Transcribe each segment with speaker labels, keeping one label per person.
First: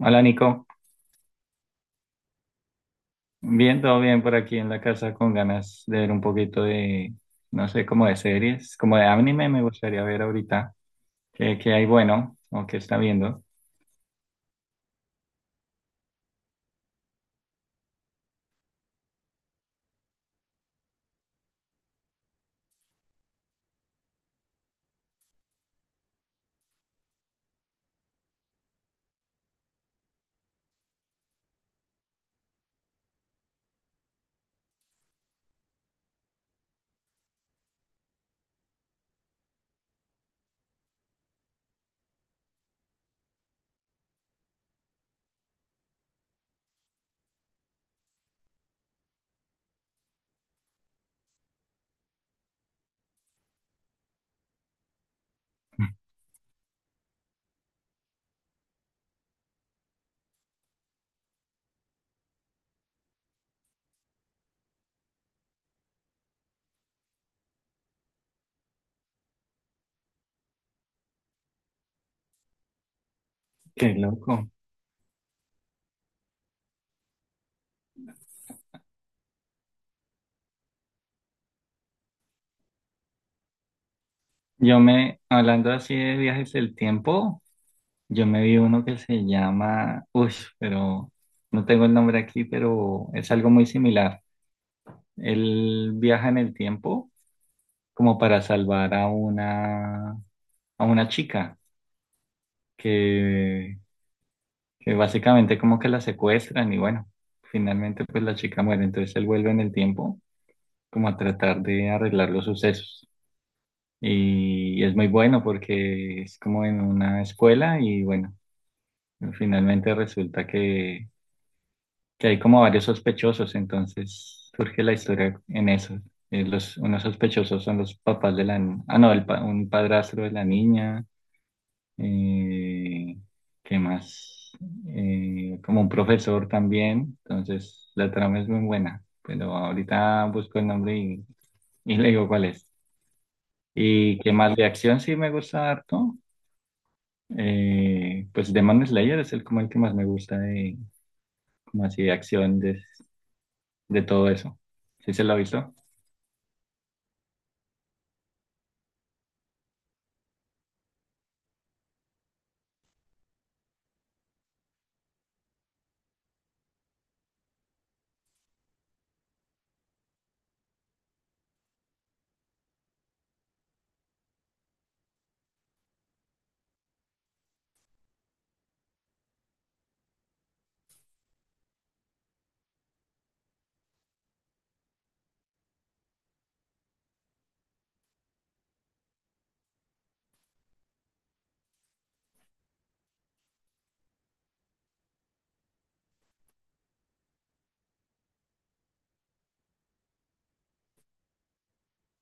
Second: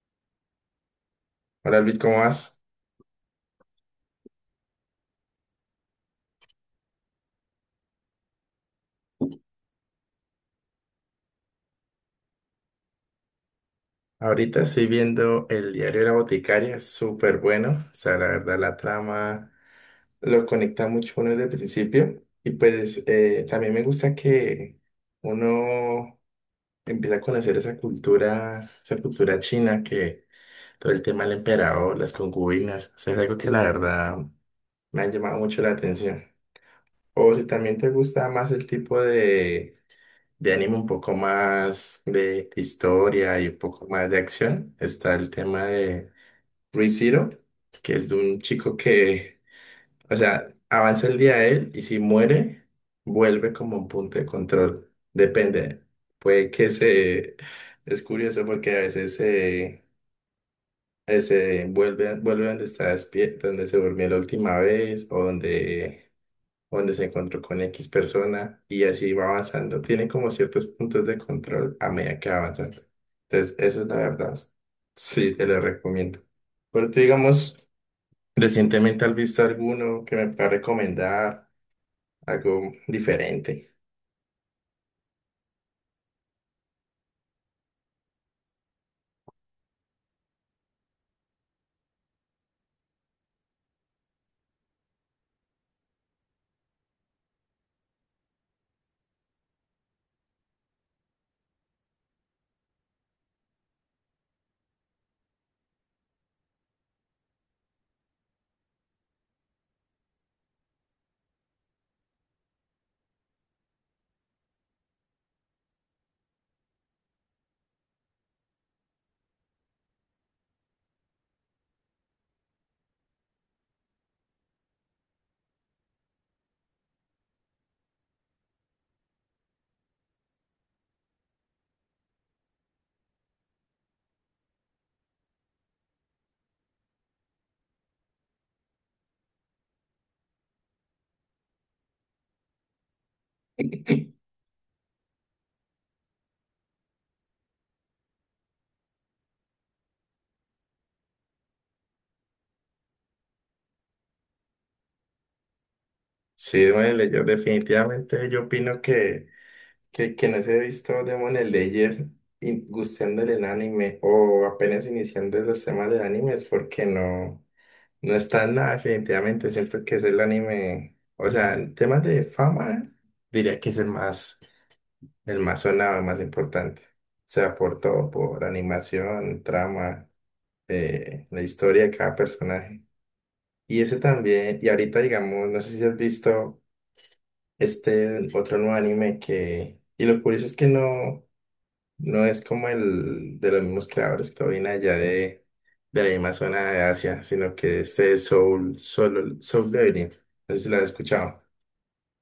Speaker 1: Hola Nico,
Speaker 2: Hola Luis, ¿cómo vas?
Speaker 1: bien, todo bien por aquí en la casa con ganas de ver un poquito de, no sé, como de series, como de anime me gustaría ver ahorita, qué hay bueno o qué está viendo.
Speaker 2: Ahorita estoy viendo el diario de la boticaria, es súper bueno. O sea, la verdad, la trama lo conecta mucho uno desde el principio. Y pues también me gusta que uno empieza a conocer esa cultura china, que todo el tema del emperador, las concubinas, o sea, es algo que la verdad me ha llamado mucho la atención. O si también te gusta más el tipo de anime un poco más de historia y un poco más de acción, está el tema de Re:Zero, que es de un chico que, o sea, avanza el día de él y si muere, vuelve como un punto de control. Depende. Puede que se... Es curioso porque a veces se vuelve donde está despierto, donde se durmió la última vez o donde se encontró con X persona y así va avanzando. Tiene como ciertos puntos de control a medida que va avanzando. Entonces, eso es
Speaker 1: Qué
Speaker 2: la verdad.
Speaker 1: loco.
Speaker 2: Sí, te lo recomiendo. Pero tú, digamos, recientemente has visto alguno que me pueda recomendar, algo diferente.
Speaker 1: Hablando así de viajes del tiempo, yo me vi uno que se llama, uy, pero no tengo el nombre aquí, pero es algo muy similar. Él viaja en el tiempo como para salvar a una chica que que básicamente como que la secuestran y bueno, finalmente pues la chica muere, entonces él vuelve en el tiempo como a tratar de arreglar los sucesos. Y es muy bueno porque es como en una escuela y bueno, finalmente resulta que hay como varios sospechosos, entonces surge la historia en eso. Unos sospechosos son los papás de la... Ah, no, un padrastro de la niña, eh, ¿qué más? Como un profesor también, entonces la trama es muy buena, pero ahorita busco el nombre y le digo cuál es. ¿Y qué más de acción sí me gusta harto? Pues Demon Slayer es el, como el que más me gusta de, como así de acción de todo eso. ¿Sí se lo ha visto?
Speaker 2: Sí, Demon Slayer, definitivamente yo opino que, quienes he visto Demon Slayer y gustando del anime o apenas iniciando los temas del anime es porque no. No está en nada, definitivamente. Siento que es el anime. O sea, en temas de fama, diría que es el más sonado, el más importante. O sea, por todo, por animación, trama, la historia de cada personaje. Y ese también, y ahorita, digamos, no sé si has visto este otro nuevo anime que. Y lo curioso es que no. No es como el de los mismos creadores que viene allá de, la misma zona de Asia, sino que este es Soul Leveling. No sé si lo has escuchado.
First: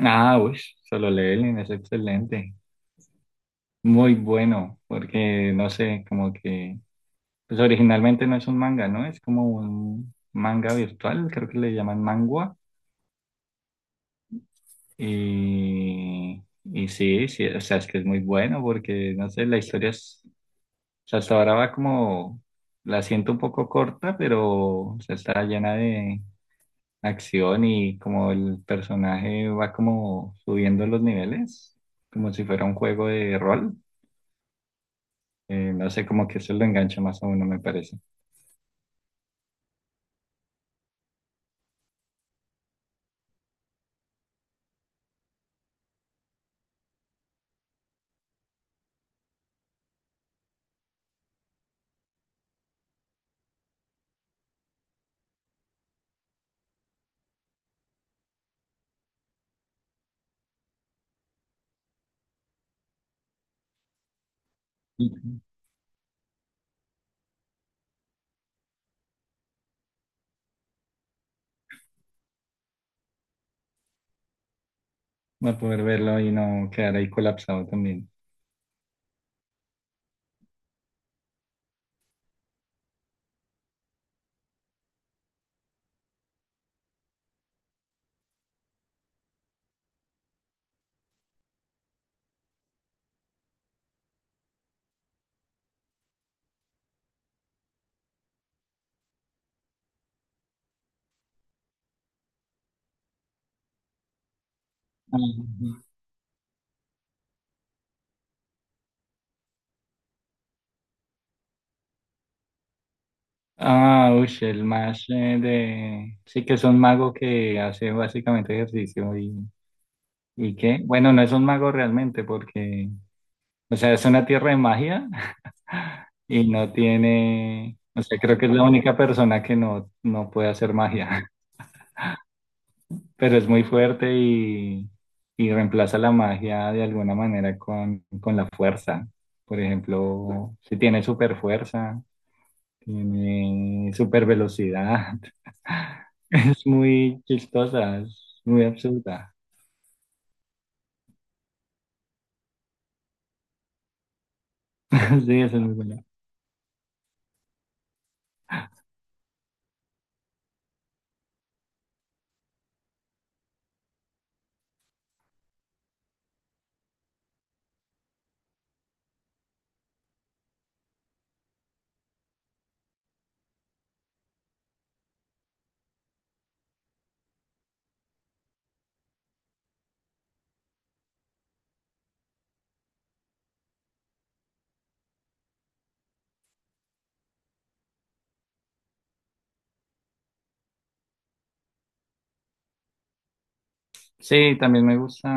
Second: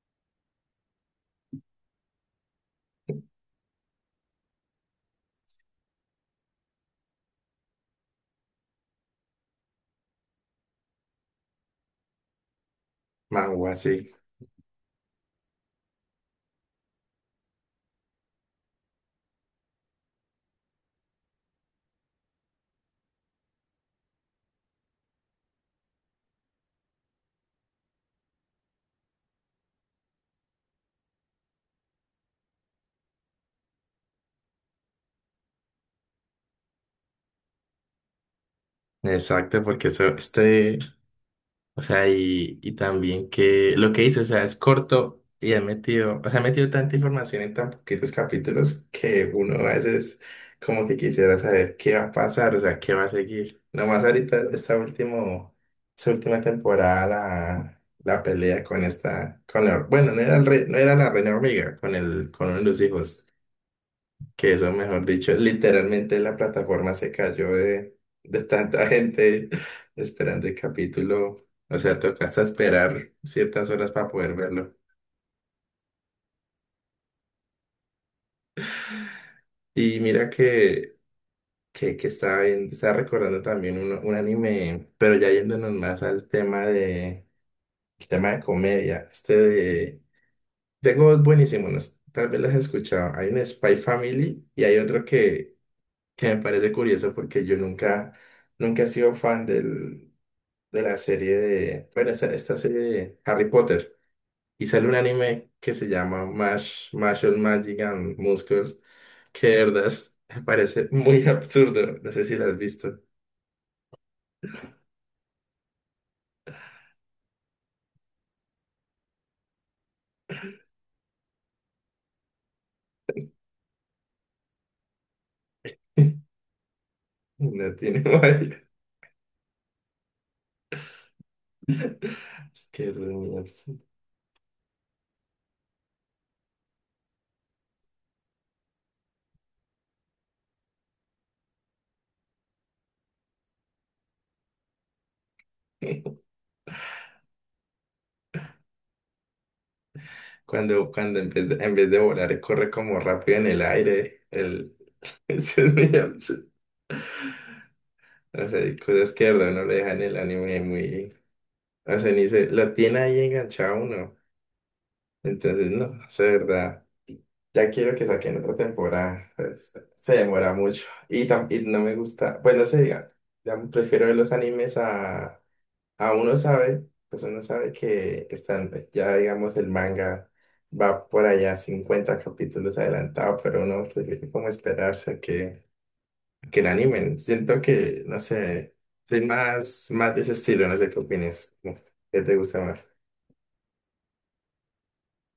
Speaker 1: Ah, uy, Solo Leveling es excelente. Muy bueno, porque no sé, como que pues originalmente no es un manga, ¿no? Es como un manga virtual, creo que le llaman mangua.
Speaker 2: Manhwa, sí.
Speaker 1: Y sí, sí, o sea, es que es muy bueno porque, no sé, la historia es, o sea, hasta ahora va como, la siento un poco corta, pero o sea, está llena de acción y como el personaje va como subiendo los niveles, como si fuera un juego de rol. No sé, como que eso lo engancha más a uno, me parece.
Speaker 2: Exacto, porque eso, este, o sea, y también que lo que hizo, o sea, es corto y ha metido, o sea, ha metido tanta información en tan poquitos capítulos que uno a veces como que quisiera saber qué va a pasar, o sea, qué va a seguir. Nomás ahorita esta última temporada, la pelea con esta, con la, bueno, no era la reina hormiga, con uno de los hijos. Que eso, mejor dicho,
Speaker 1: Y-
Speaker 2: literalmente la plataforma se cayó de, tanta gente esperando el capítulo. O sea, toca hasta esperar ciertas horas para poder verlo.
Speaker 1: Va a poder verlo y no quedar ahí colapsado también.
Speaker 2: Y mira que, que estaba recordando también un, anime, pero ya yéndonos más al tema de, el tema de comedia. Este de... Tengo dos buenísimos, no sé, tal vez las has escuchado. Hay un Spy Family y hay otro que, me parece curioso porque yo nunca, nunca he sido fan de la serie de, bueno, esta serie de Harry Potter. Y sale un anime
Speaker 1: Ujú.
Speaker 2: que se llama Mash, Marshall Magic and Muscles, que de verdad me parece muy absurdo. No sé si lo has visto.
Speaker 1: Ah, uy, el más de... Sí que es un mago que hace básicamente ejercicio y qué. Bueno, no es un mago realmente porque, o sea, es una tierra de magia y no
Speaker 2: No
Speaker 1: tiene...
Speaker 2: tiene
Speaker 1: O sea, creo que es la
Speaker 2: madre.
Speaker 1: única persona que no puede hacer magia,
Speaker 2: Es que es muy
Speaker 1: pero es muy
Speaker 2: absurdo.
Speaker 1: fuerte y reemplaza la magia de alguna manera con la fuerza. Por ejemplo, si tiene super fuerza, tiene super velocidad. Es muy chistosa, es muy absurda.
Speaker 2: Cuando en vez de volar, corre como rápido en el aire. El,
Speaker 1: Sí, eso
Speaker 2: eso
Speaker 1: es
Speaker 2: es
Speaker 1: muy
Speaker 2: muy
Speaker 1: bueno.
Speaker 2: absurdo. O sea, hay cosas que de verdad no le dejan el anime muy. O sea, ni se lo tiene ahí enganchado uno. Entonces, no, es verdad. Ya quiero que saquen otra temporada, pero se demora mucho. Y no me gusta. Pues no sé, ya prefiero ver los animes a uno sabe, pues uno sabe que están, ya digamos, el manga va por allá 50 capítulos adelantado, pero uno prefiere como esperarse a que, el anime. Siento que, no sé, soy más, más de ese estilo, no sé qué opinas, ¿no? ¿Qué te gusta más?
Speaker 1: Sí, también me gusta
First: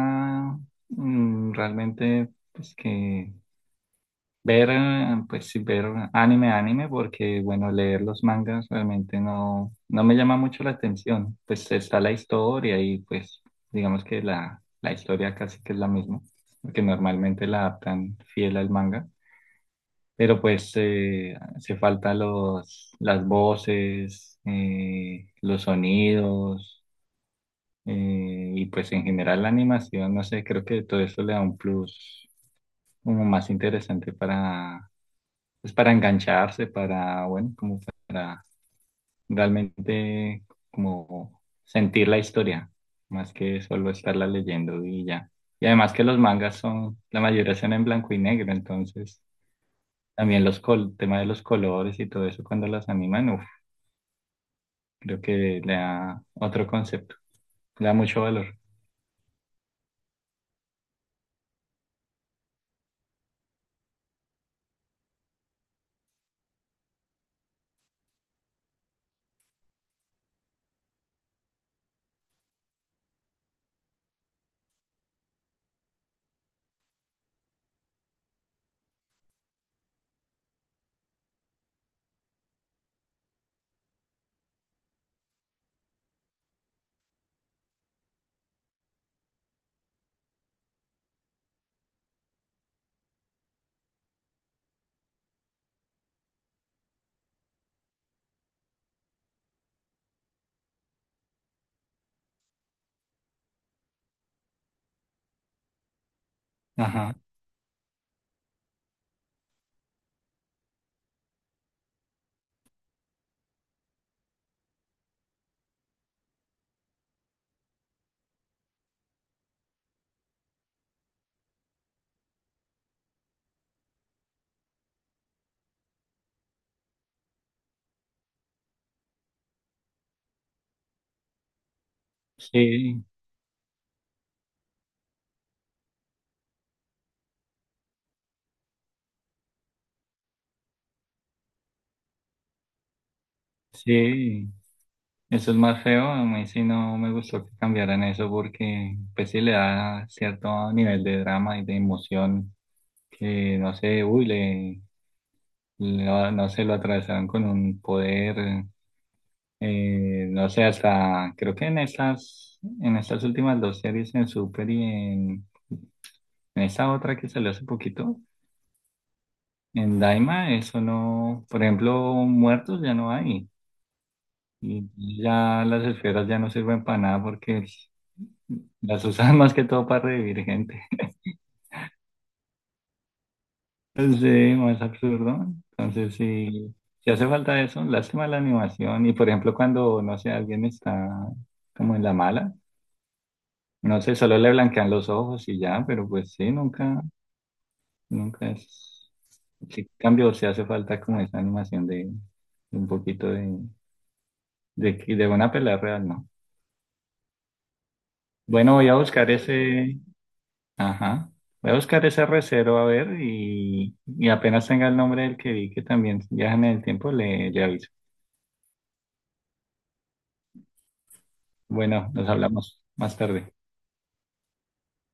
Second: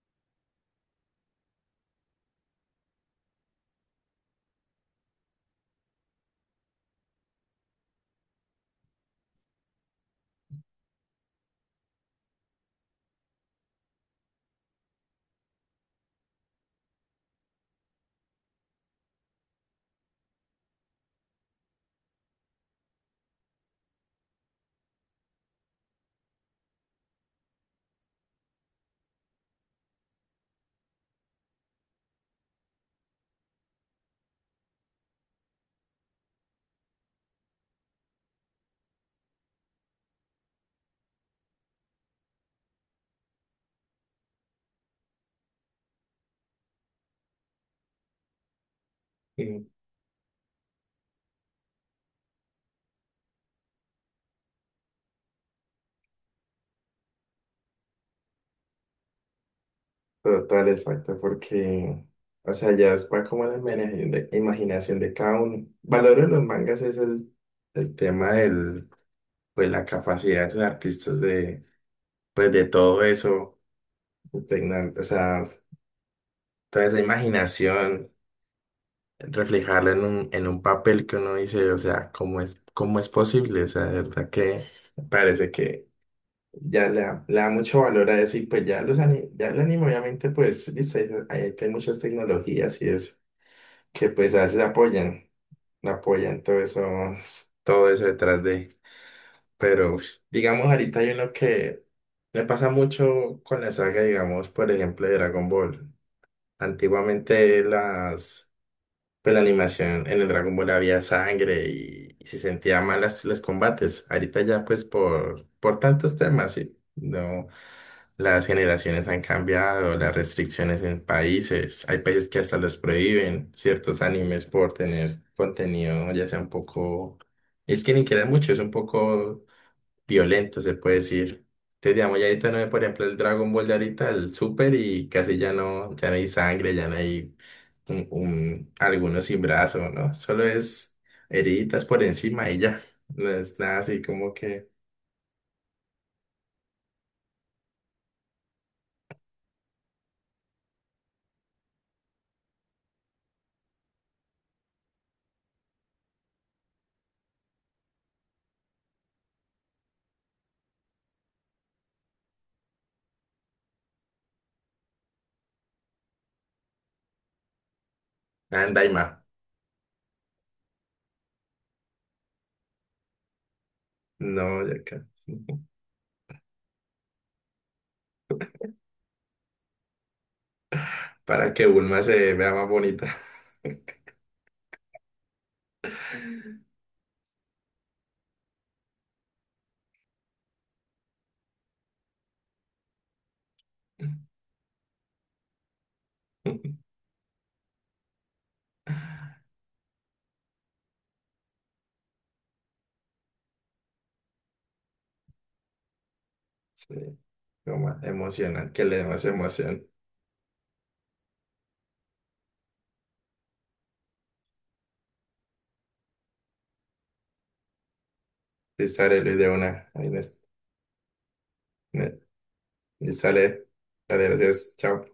Speaker 1: realmente pues que ver, pues sí, ver anime, porque bueno, leer los mangas realmente no me llama mucho la atención. Pues está la historia y pues digamos que la historia casi que es la misma, porque normalmente la adaptan fiel al manga. Pero pues hace falta los, las voces, los sonidos y pues en general la animación, no sé, creo que todo eso le da un plus como más interesante para, pues para engancharse, para, bueno, como para realmente como sentir la historia, más que solo estarla leyendo y ya. Y además que los mangas son, la mayoría son en blanco y negro, entonces también los col, el tema de los colores y todo eso cuando las animan, uf, creo que le da otro concepto, le da mucho valor.
Speaker 2: Total, exacto, porque, o sea, ya es va como la imaginación de cada uno. Valoro de los mangas es el tema del, pues la capacidad de los artistas de, pues de todo eso, impregnar, o sea, toda esa imaginación, reflejarla en un papel que uno dice, o sea, ¿cómo es posible? O sea, de verdad que parece que ya le da mucho valor a eso y pues ya ya el anime obviamente, pues, listo, ahí hay muchas tecnologías y eso, que pues a veces apoyan todo eso detrás de. Pero ush, digamos, ahorita hay uno que me pasa mucho con la saga, digamos, por ejemplo, de Dragon Ball.
Speaker 1: Ajá.
Speaker 2: Antiguamente las pero la animación en el Dragon Ball había sangre y se sentía mal los combates. Ahorita ya pues por tantos temas, sí. No, las generaciones han cambiado, las restricciones en países. Hay países que hasta los prohíben ciertos animes por tener contenido, ya sea un poco... Es que ni queda mucho, es un poco violento, se puede decir. Te digamos, ya ahorita no hay, por
Speaker 1: Sí,
Speaker 2: ejemplo, el Dragon Ball de ahorita, el Super, y casi ya no, ya no hay sangre, ya no hay algunos sin brazo, ¿no? Solo es heriditas por encima y ya. No es nada así como
Speaker 1: sí,
Speaker 2: que
Speaker 1: eso es más feo. A mí sí no me gustó que cambiaran eso porque pues sí le da cierto nivel de drama y de emoción que no sé, uy, le, lo- no sé, lo atravesaron con un poder, no sé, hasta creo que en estas últimas dos series en Super y en esa otra que salió hace poquito,
Speaker 2: anda y más.
Speaker 1: en Daima, eso no, por ejemplo, muertos ya no hay.
Speaker 2: No, ya que-
Speaker 1: Y ya las esferas ya no sirven para nada porque las usan más que todo para revivir gente.
Speaker 2: Para que Bulma se vea más bonita.
Speaker 1: Sí, más absurdo. Entonces, sí, si hace falta eso, lástima la animación. Y por ejemplo, cuando, no sé, alguien está como en la mala, no sé, solo le blanquean los ojos y ya, pero pues sí, nunca, nunca es... Sí, cambio, si hace falta como esa animación de un poquito de, que- de una pelea real, ¿no?
Speaker 2: Sí, como más emocional,
Speaker 1: Bueno,
Speaker 2: que
Speaker 1: voy a
Speaker 2: le dé más
Speaker 1: buscar
Speaker 2: emoción.
Speaker 1: ese... Ajá. Voy a buscar ese recero a ver y apenas tenga el nombre del que vi que también viaja en el tiempo, le aviso.
Speaker 2: Y sale Luis de una.
Speaker 1: Bueno,
Speaker 2: Me-
Speaker 1: nos hablamos
Speaker 2: Y
Speaker 1: más tarde.
Speaker 2: sale, gracias, chao.